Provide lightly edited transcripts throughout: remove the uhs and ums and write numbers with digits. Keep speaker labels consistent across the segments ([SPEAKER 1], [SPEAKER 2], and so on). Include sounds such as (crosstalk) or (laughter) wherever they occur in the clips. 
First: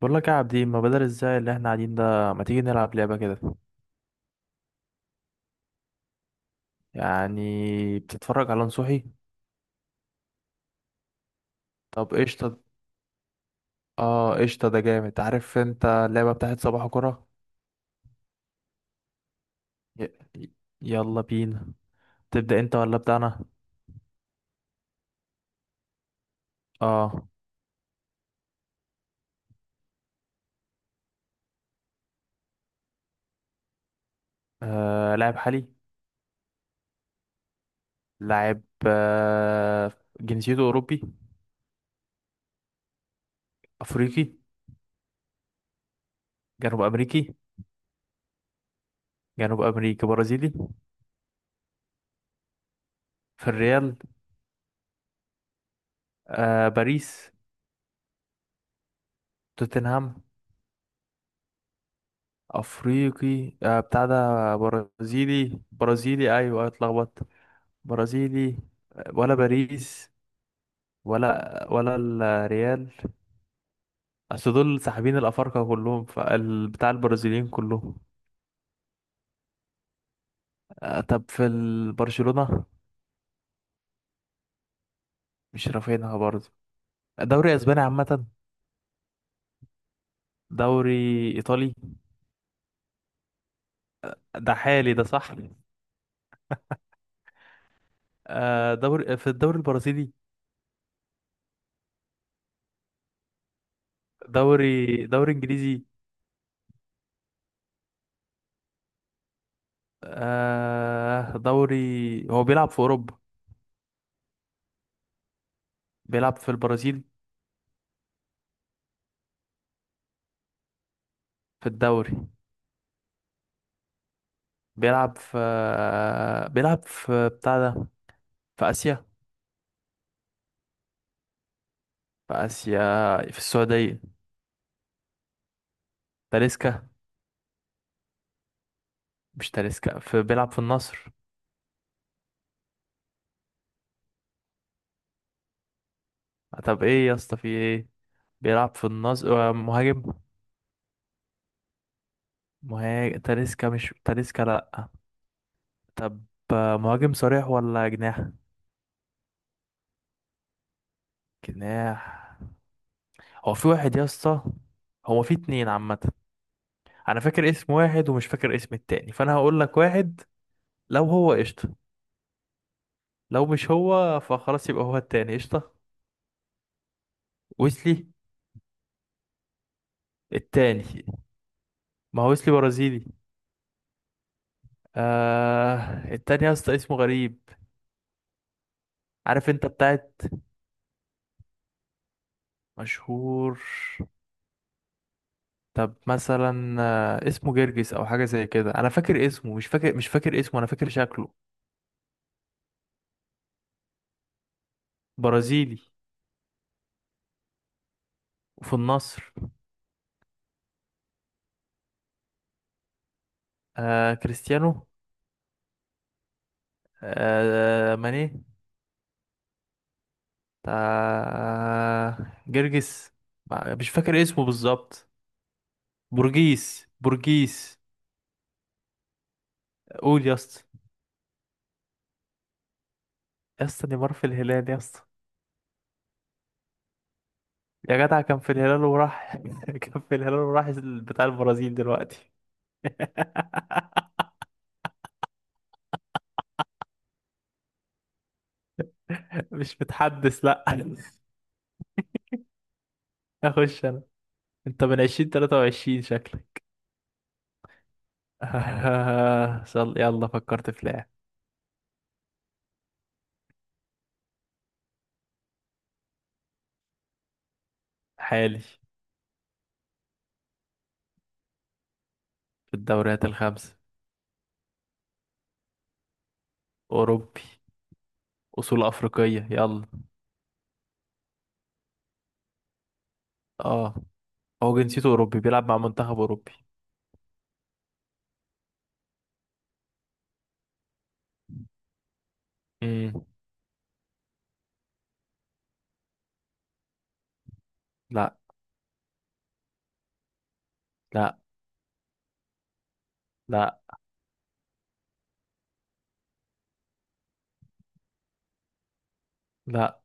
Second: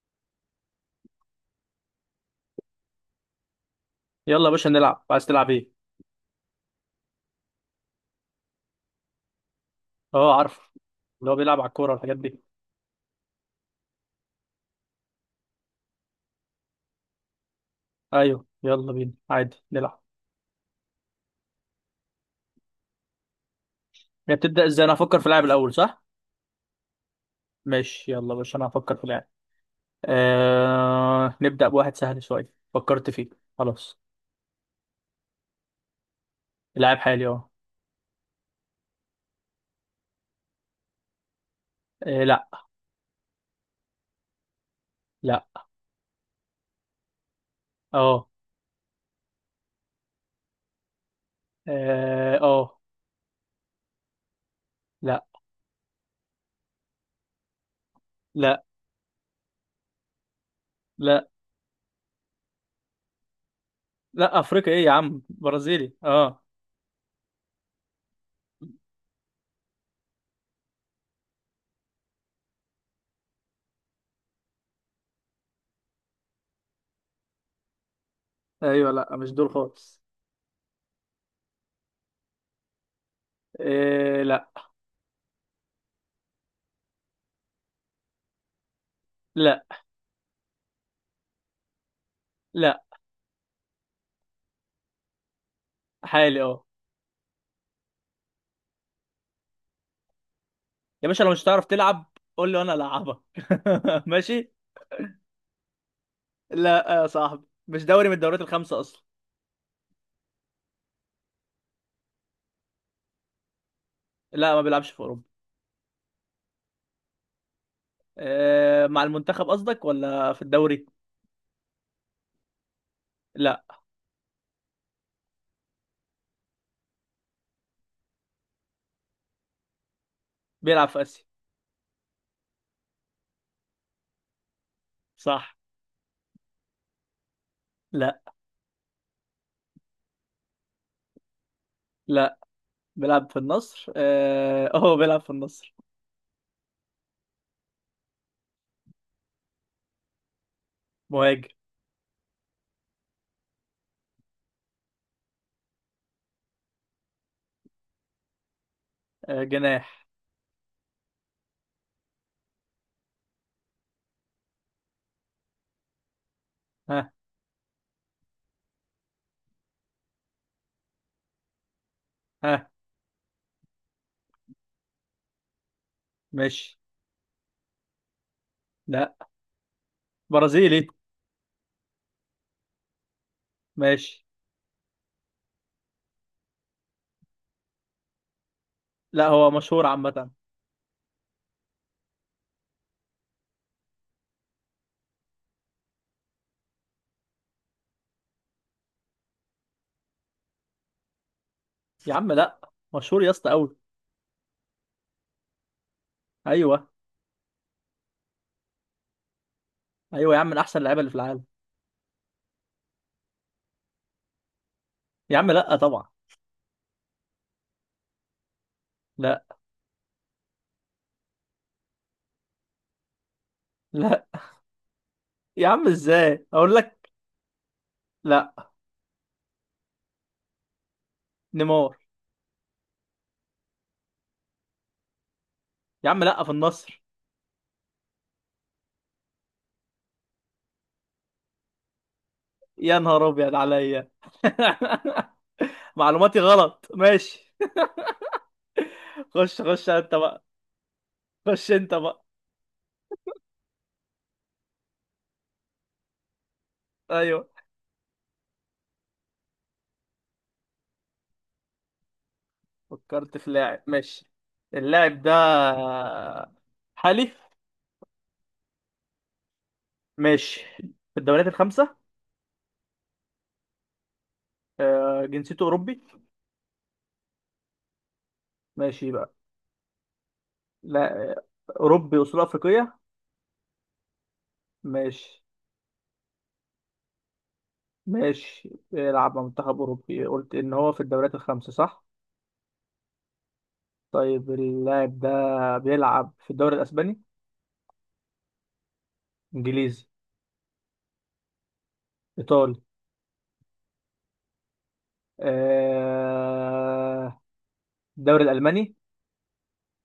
[SPEAKER 1] بقول لك يا عابدين، ما بدل ازاي اللي احنا قاعدين ده. ما تيجي نلعب لعبة كده؟
[SPEAKER 2] يلا يا باشا، نلعب. عايز تلعب ايه؟
[SPEAKER 1] يعني بتتفرج على نصوحي.
[SPEAKER 2] اه، عارف. اللي هو بيلعب على الكوره
[SPEAKER 1] طب
[SPEAKER 2] والحاجات دي.
[SPEAKER 1] قشطة. اه قشطة، ده جامد. عارف انت اللعبة بتاعت صباح كرة.
[SPEAKER 2] ايوه، يلا بينا، عادي نلعب.
[SPEAKER 1] ي... ي- يلا بينا. تبدأ انت ولا ابدأ انا؟
[SPEAKER 2] هي بتبدا ازاي؟ انا هفكر في لاعب الاول، صح؟
[SPEAKER 1] اه.
[SPEAKER 2] ماشي، يلا يا باشا، انا هفكر في لاعب. نبدا بواحد سهل شويه، فكرت فيه. خلاص.
[SPEAKER 1] آه. لاعب حالي.
[SPEAKER 2] لاعب حالي، اه.
[SPEAKER 1] لاعب. آه. جنسيته اوروبي؟
[SPEAKER 2] لا.
[SPEAKER 1] افريقي؟
[SPEAKER 2] لا.
[SPEAKER 1] جنوب امريكي؟
[SPEAKER 2] اه.
[SPEAKER 1] جنوب امريكي برازيلي.
[SPEAKER 2] اه، آه.
[SPEAKER 1] في الريال؟
[SPEAKER 2] لا.
[SPEAKER 1] آه. باريس؟
[SPEAKER 2] لا.
[SPEAKER 1] توتنهام؟
[SPEAKER 2] لا.
[SPEAKER 1] افريقي آه، بتاع
[SPEAKER 2] لا،
[SPEAKER 1] ده
[SPEAKER 2] افريقيا ايه يا عم،
[SPEAKER 1] برازيلي
[SPEAKER 2] برازيلي
[SPEAKER 1] برازيلي
[SPEAKER 2] اه.
[SPEAKER 1] ايوه اتلخبطت. برازيلي ولا باريس ولا الريال. اصل دول ساحبين الافارقه كلهم فبتاع البرازيليين كلهم.
[SPEAKER 2] ايوه، لا، مش دول خالص.
[SPEAKER 1] آه، طب في برشلونه؟
[SPEAKER 2] لا.
[SPEAKER 1] مش رافينها برضه. دوري اسباني عامه؟
[SPEAKER 2] لا.
[SPEAKER 1] دوري ايطالي؟
[SPEAKER 2] لا.
[SPEAKER 1] ده حالي ده صح؟
[SPEAKER 2] حالي، اه.
[SPEAKER 1] آه، دوري في الدوري البرازيلي؟
[SPEAKER 2] يا باشا، لو مش هتعرف تلعب، قول لي وانا العبك. (laughs) ماشي.
[SPEAKER 1] دوري انجليزي؟
[SPEAKER 2] لا يا صاحبي، مش دوري من الدوريات الخمسه اصلا.
[SPEAKER 1] آه، دوري. هو بيلعب في اوروبا؟
[SPEAKER 2] لا، ما بيلعبش في اوروبا.
[SPEAKER 1] بيلعب في البرازيل؟
[SPEAKER 2] مع المنتخب قصدك ولا في الدوري؟
[SPEAKER 1] في الدوري؟
[SPEAKER 2] لا.
[SPEAKER 1] بيلعب في، بيلعب في بتاع ده، في آسيا.
[SPEAKER 2] بيلعب في اسيا،
[SPEAKER 1] في آسيا، في السعودية.
[SPEAKER 2] صح؟
[SPEAKER 1] تاليسكا؟
[SPEAKER 2] لا.
[SPEAKER 1] مش تاليسكا؟ في بيلعب في النصر.
[SPEAKER 2] لا، بيلعب في النصر اه، هو بيلعب في النصر.
[SPEAKER 1] طب ايه يا اسطى في ايه؟ بيلعب في النصر آه، مهاجم.
[SPEAKER 2] مهاجم.
[SPEAKER 1] مهاجم. تاليسكا؟ مش تاليسكا لأ. طب آه، مهاجم صريح ولا جناح؟
[SPEAKER 2] جناح.
[SPEAKER 1] جناح. هو في واحد يا اسطى، هو في اتنين عامة.
[SPEAKER 2] ها.
[SPEAKER 1] انا فاكر اسم واحد ومش فاكر اسم التاني، فانا هقول لك واحد، لو هو قشطة.
[SPEAKER 2] ها.
[SPEAKER 1] لو مش هو فخلاص يبقى هو التاني قشطة.
[SPEAKER 2] ماشي.
[SPEAKER 1] ويسلي؟
[SPEAKER 2] لا، برازيلي.
[SPEAKER 1] التاني. ما هو ويسلي برازيلي.
[SPEAKER 2] ماشي.
[SPEAKER 1] آه، التاني يا اسطى اسمه غريب.
[SPEAKER 2] لا،
[SPEAKER 1] عارف
[SPEAKER 2] هو
[SPEAKER 1] انت
[SPEAKER 2] مشهور
[SPEAKER 1] بتاعت.
[SPEAKER 2] عامه.
[SPEAKER 1] مشهور. طب مثلا آه، اسمه جرجس او حاجه زي كده. انا فاكر اسمه، مش فاكر اسمه، انا فاكر شكله.
[SPEAKER 2] يا عم، لا. مشهور يا اسطى، قوي.
[SPEAKER 1] برازيلي
[SPEAKER 2] ايوه.
[SPEAKER 1] وفي النصر.
[SPEAKER 2] ايوه يا عم، من احسن اللعيبه اللي في العالم.
[SPEAKER 1] آه كريستيانو؟
[SPEAKER 2] يا عم، لا طبعا.
[SPEAKER 1] آه ماني؟
[SPEAKER 2] لا.
[SPEAKER 1] آه جرجس. مش
[SPEAKER 2] لا.
[SPEAKER 1] فاكر اسمه بالظبط.
[SPEAKER 2] يا عم، ازاي
[SPEAKER 1] بورجيس
[SPEAKER 2] اقول لك؟
[SPEAKER 1] بورجيس
[SPEAKER 2] لا.
[SPEAKER 1] قول يا اسطى.
[SPEAKER 2] نيمار.
[SPEAKER 1] يا اسطى نيمار في الهلال يا اسطى.
[SPEAKER 2] يا عم، لا، في النصر.
[SPEAKER 1] يا جدع كان في الهلال وراح (laughs) كان في الهلال وراح بتاع البرازيل دلوقتي.
[SPEAKER 2] يا نهار ابيض
[SPEAKER 1] (laughs)
[SPEAKER 2] عليا! (laughs) معلوماتي غلط، ماشي. خش
[SPEAKER 1] مش
[SPEAKER 2] خش انت بقى.
[SPEAKER 1] متحدث لا.
[SPEAKER 2] خش انت بقى.
[SPEAKER 1] اخش انا. انت من 2023 شكلك.
[SPEAKER 2] ايوه.
[SPEAKER 1] (laughs) آه، صل يلا فكرت في لاعب.
[SPEAKER 2] فكرت في لاعب، ماشي. اللاعب ده، حالي.
[SPEAKER 1] حالي.
[SPEAKER 2] ماشي. في الدوريات الخمسة.
[SPEAKER 1] في الدوريات الخمسة.
[SPEAKER 2] جنسيته أوروبي.
[SPEAKER 1] اوروبي اصول
[SPEAKER 2] ماشي بقى.
[SPEAKER 1] افريقية يلا.
[SPEAKER 2] لا. أوروبي وصول أفريقية.
[SPEAKER 1] اه. هو جنسيته اوروبي
[SPEAKER 2] ماشي.
[SPEAKER 1] بيلعب مع منتخب اوروبي.
[SPEAKER 2] ماشي، بيلعب مع منتخب أوروبي، قلت إن هو في الدوريات الخمسة، صح؟
[SPEAKER 1] امم.
[SPEAKER 2] طيب، اللاعب ده بيلعب في الدوري الاسباني؟
[SPEAKER 1] لا.
[SPEAKER 2] انجليزي؟
[SPEAKER 1] لا.
[SPEAKER 2] ايطالي؟
[SPEAKER 1] لا.
[SPEAKER 2] آه... الدوري الالماني؟
[SPEAKER 1] لا.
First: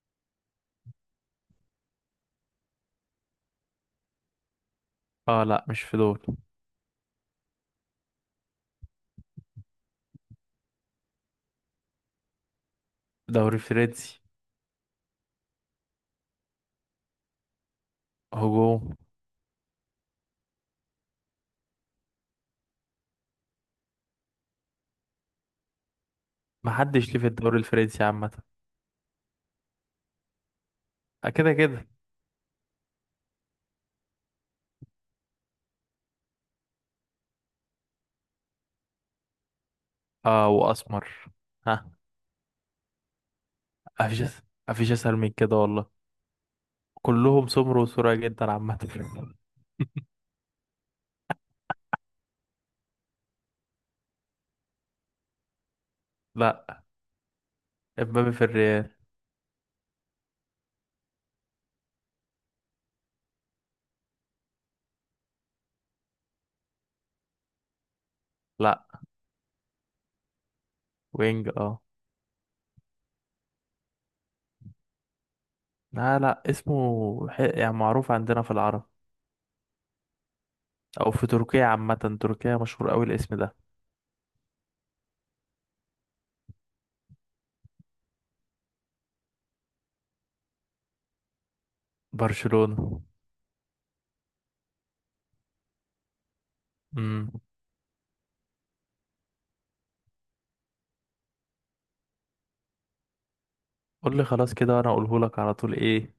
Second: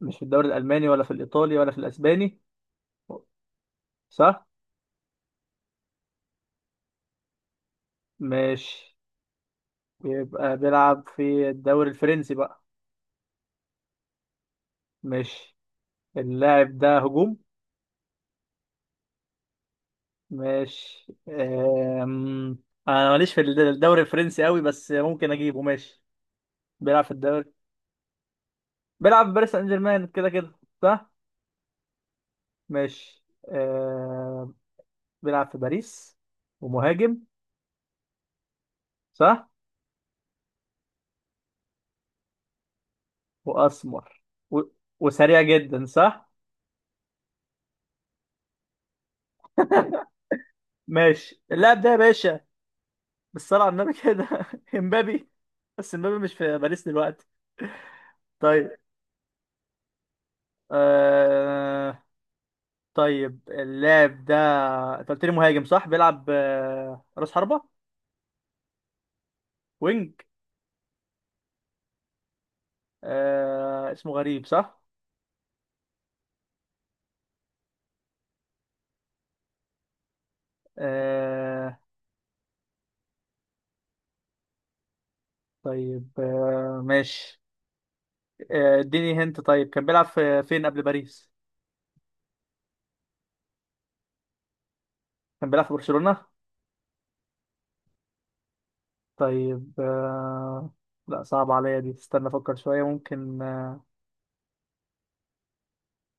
[SPEAKER 2] مش في الدوري الالماني ولا في الايطالي ولا في الاسباني، صح؟
[SPEAKER 1] اه لا مش في دول.
[SPEAKER 2] مش. يبقى بيلعب في الدوري الفرنسي بقى.
[SPEAKER 1] دوري فرنسي.
[SPEAKER 2] مش. اللاعب ده هجوم؟
[SPEAKER 1] هجوم.
[SPEAKER 2] مش. انا ماليش في الدوري الفرنسي قوي، بس ممكن اجيبه، ماشي. بيلعب في
[SPEAKER 1] محدش ليه في
[SPEAKER 2] الدوري.
[SPEAKER 1] الدوري الفرنسي عامة.
[SPEAKER 2] بيلعب في باريس سان جيرمان كده كده، صح؟
[SPEAKER 1] آه، كده كده.
[SPEAKER 2] مش. بيلعب في باريس ومهاجم، صح؟
[SPEAKER 1] اه واسمر. ها.
[SPEAKER 2] واسمر.
[SPEAKER 1] مفيش أس-
[SPEAKER 2] و...
[SPEAKER 1] مفيش اسهل من
[SPEAKER 2] وسريع
[SPEAKER 1] كده
[SPEAKER 2] جدا،
[SPEAKER 1] والله.
[SPEAKER 2] صح؟
[SPEAKER 1] كلهم سمر وسرعة جدا عامة.
[SPEAKER 2] ماشي، اللاعب ده يا باشا، بالصلاة على النبي كده (laughs) امبابي. بس امبابي مش
[SPEAKER 1] (laughs)
[SPEAKER 2] في
[SPEAKER 1] لا،
[SPEAKER 2] باريس دلوقتي.
[SPEAKER 1] امبابي في
[SPEAKER 2] طيب.
[SPEAKER 1] الريال.
[SPEAKER 2] آه... طيب، اللاعب ده، انت قلت لي مهاجم، صح؟ بيلعب راس حربة؟
[SPEAKER 1] لا.
[SPEAKER 2] وينج؟
[SPEAKER 1] وينج اه.
[SPEAKER 2] اسمه غريب، صح؟
[SPEAKER 1] لا، لا اسمه يعني معروف عندنا في العرب. او في تركيا
[SPEAKER 2] آه...
[SPEAKER 1] عامة. تركيا مشهور قوي الاسم ده.
[SPEAKER 2] طيب ماشي. اديني هنت، طيب كان بيلعب في فين قبل باريس؟
[SPEAKER 1] برشلونة.
[SPEAKER 2] كان بيلعب في برشلونة.
[SPEAKER 1] امم.
[SPEAKER 2] طيب لا، صعب عليا دي، استنى افكر شوية ممكن
[SPEAKER 1] قول لي خلاص كده وانا اقوله لك على طول ايه.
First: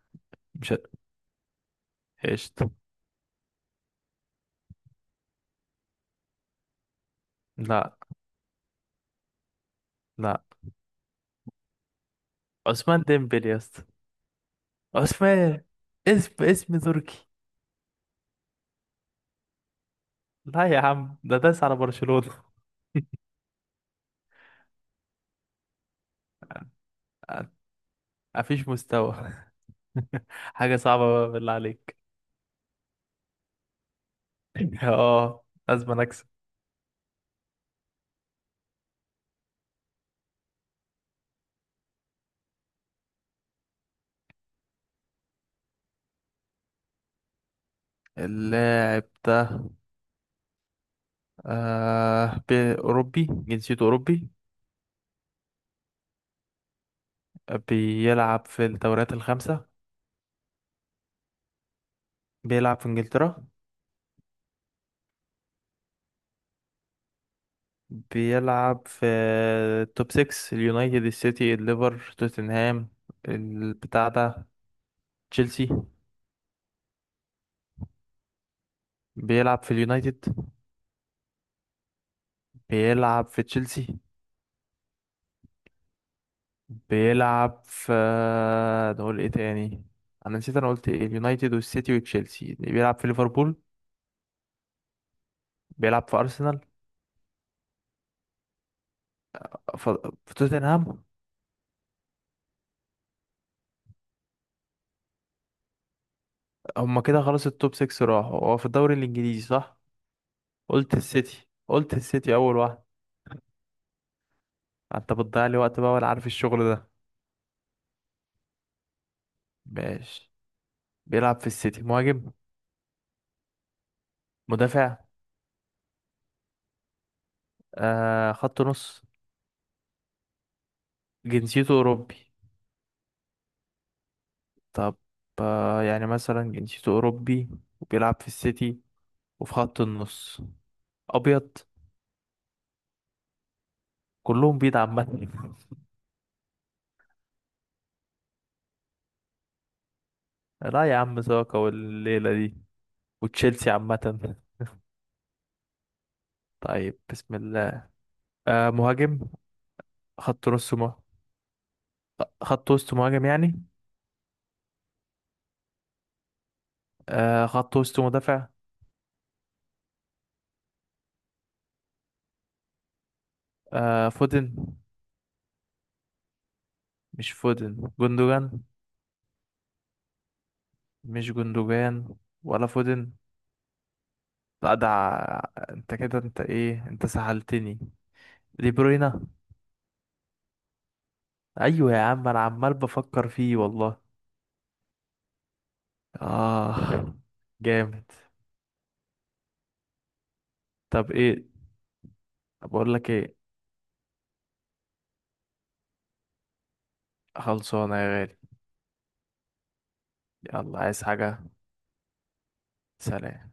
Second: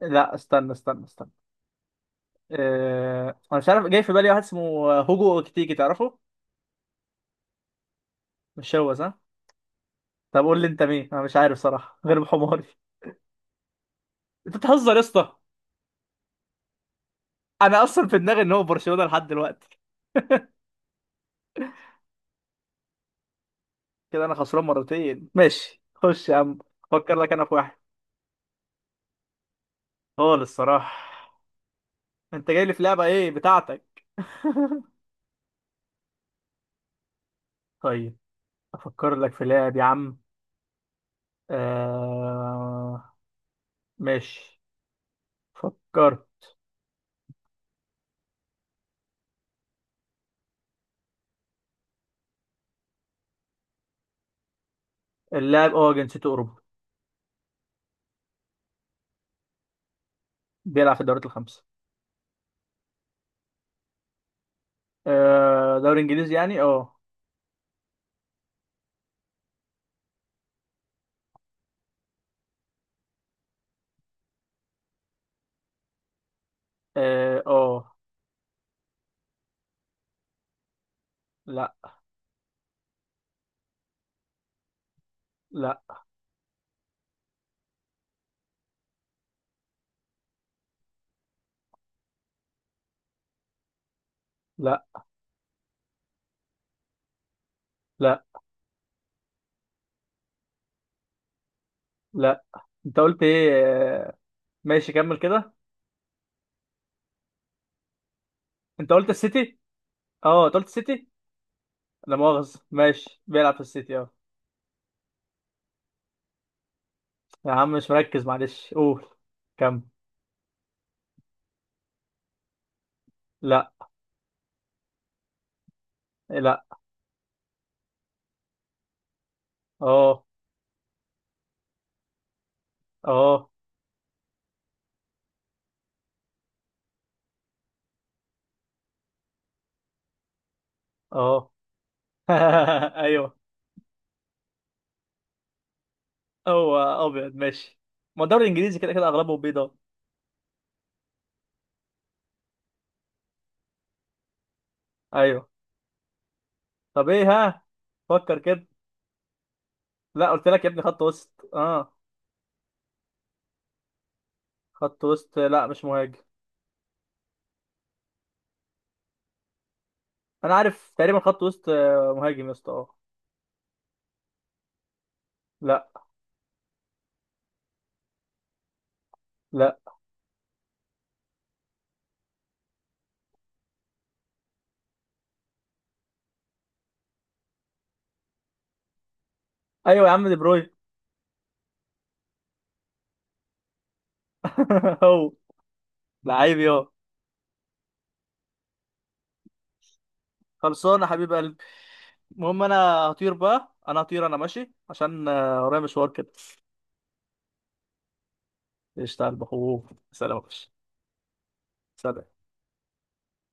[SPEAKER 2] لا، استنى
[SPEAKER 1] مش ه-
[SPEAKER 2] استنى استنى.
[SPEAKER 1] قشطة.
[SPEAKER 2] انا مش عارف، جاي في بالي واحد اسمه هوجو اوكتيكي، تعرفه؟
[SPEAKER 1] لا.
[SPEAKER 2] مش هو صح؟
[SPEAKER 1] لا.
[SPEAKER 2] طب قول لي انت مين، انا مش عارف صراحة غير بحماري.
[SPEAKER 1] عثمان ديمبلي يا اسطى.
[SPEAKER 2] انت بتهزر يا اسطى؟
[SPEAKER 1] عثمان، اسم اسم تركي.
[SPEAKER 2] انا اصلا في دماغي ان هو برشلونة لحد دلوقتي.
[SPEAKER 1] لا يا عم، ده داس على برشلونة.
[SPEAKER 2] كده انا خسران مرتين، ماشي، خش يا عم. فكر لك انا في
[SPEAKER 1] (laughs)
[SPEAKER 2] واحد.
[SPEAKER 1] مفيش مستوى. (laughs)
[SPEAKER 2] خالص
[SPEAKER 1] حاجة صعبة
[SPEAKER 2] الصراحة.
[SPEAKER 1] بقى بالله عليك.
[SPEAKER 2] انت جاي لي في لعبة ايه بتاعتك؟ (laughs)
[SPEAKER 1] (laughs) اه لازم اكسب.
[SPEAKER 2] طيب. افكر لك في لعب يا عم. آه... ماشي. فكر.
[SPEAKER 1] اللاعب ده آه بأوروبي، جنسيته أوروبي.
[SPEAKER 2] اللاعب، اه، جنسيته اوروبي.
[SPEAKER 1] بيلعب في الدوريات الخمسة.
[SPEAKER 2] بيلعب في الدوريات الخمسة.
[SPEAKER 1] بيلعب في إنجلترا.
[SPEAKER 2] آه، دوري انجليزي يعني، اه.
[SPEAKER 1] بيلعب في التوب 6، اليونايتد، السيتي، الليفر، توتنهام، البتاع ده، تشيلسي.
[SPEAKER 2] اه، آه.
[SPEAKER 1] بيلعب في اليونايتد؟
[SPEAKER 2] لا.
[SPEAKER 1] بيلعب في تشيلسي؟
[SPEAKER 2] لا.
[SPEAKER 1] بيلعب في، نقول ايه تاني؟ انا نسيت انا قلت ايه. اليونايتد والسيتي وتشيلسي. بيلعب في ليفربول؟
[SPEAKER 2] لا.
[SPEAKER 1] بيلعب في ارسنال؟
[SPEAKER 2] لا.
[SPEAKER 1] ف- في توتنهام؟
[SPEAKER 2] لا. انت قلت ايه؟ ماشي، كمل كده.
[SPEAKER 1] هما كده خلاص التوب 6 راحوا. هو في
[SPEAKER 2] انت
[SPEAKER 1] الدوري
[SPEAKER 2] قلت
[SPEAKER 1] الانجليزي
[SPEAKER 2] السيتي.
[SPEAKER 1] صح؟
[SPEAKER 2] اه، انت قلت
[SPEAKER 1] قلت
[SPEAKER 2] السيتي.
[SPEAKER 1] السيتي قلت
[SPEAKER 2] لا
[SPEAKER 1] السيتي اول
[SPEAKER 2] مؤاخذة،
[SPEAKER 1] واحد.
[SPEAKER 2] ماشي، بيلعب في السيتي، اه.
[SPEAKER 1] انت بتضيع لي وقت بقى ولا عارف الشغل ده.
[SPEAKER 2] يا عم مش مركز، معلش، قول. كمل.
[SPEAKER 1] ماشي. بيلعب في السيتي. مهاجم؟
[SPEAKER 2] لا.
[SPEAKER 1] مدافع؟
[SPEAKER 2] لا.
[SPEAKER 1] آه خط نص؟
[SPEAKER 2] اه.
[SPEAKER 1] جنسيته اوروبي؟
[SPEAKER 2] اه.
[SPEAKER 1] طب آه يعني مثلا جنسيته اوروبي وبيلعب في السيتي وفي خط النص. ابيض.
[SPEAKER 2] اه. (laughs) ايوه.
[SPEAKER 1] كلهم بيض عامة. (laughs)
[SPEAKER 2] هو ابيض، ماشي. ما الدوري الانجليزي كده كده اغلبه بيضاء.
[SPEAKER 1] لا يا عم، ساكا والليلة دي وتشيلسي عامة.
[SPEAKER 2] ايوه.
[SPEAKER 1] طيب
[SPEAKER 2] طب ايه؟
[SPEAKER 1] بسم
[SPEAKER 2] ها.
[SPEAKER 1] الله.
[SPEAKER 2] فكر كده.
[SPEAKER 1] آه مهاجم.
[SPEAKER 2] لا،
[SPEAKER 1] خط
[SPEAKER 2] قلت لك
[SPEAKER 1] نص
[SPEAKER 2] يا ابني،
[SPEAKER 1] مه...
[SPEAKER 2] خط وسط، اه.
[SPEAKER 1] خط وسط مهاجم يعني.
[SPEAKER 2] خط وسط، لا، مش مهاجم.
[SPEAKER 1] آه خط وسط مدافع.
[SPEAKER 2] انا عارف تقريبا خط وسط، مهاجم يا اسطى، اه.
[SPEAKER 1] آه فودن؟
[SPEAKER 2] لا.
[SPEAKER 1] مش فودن، جندوجان؟
[SPEAKER 2] لا.
[SPEAKER 1] مش جندوجان ولا فودن. لا ده انت كده، انت سهلتني. دي بروينا.
[SPEAKER 2] ايوه يا عم، دي بروين.
[SPEAKER 1] ايوه يا عم، انا عمال بفكر فيه والله.
[SPEAKER 2] (laughs) هو. لعيب يا،
[SPEAKER 1] اه جامد.
[SPEAKER 2] خلصان يا
[SPEAKER 1] طب
[SPEAKER 2] حبيب
[SPEAKER 1] ايه.
[SPEAKER 2] قلبي. المهم انا،
[SPEAKER 1] بقول لك
[SPEAKER 2] هطير
[SPEAKER 1] ايه.
[SPEAKER 2] بقى، انا هطير، انا ماشي عشان ورايا مشوار كده.
[SPEAKER 1] خلصانه يا غالي.
[SPEAKER 2] اشتغل بخوف. سلام يا باشا.
[SPEAKER 1] يلا عايز حاجة.
[SPEAKER 2] سلام.
[SPEAKER 1] سلام.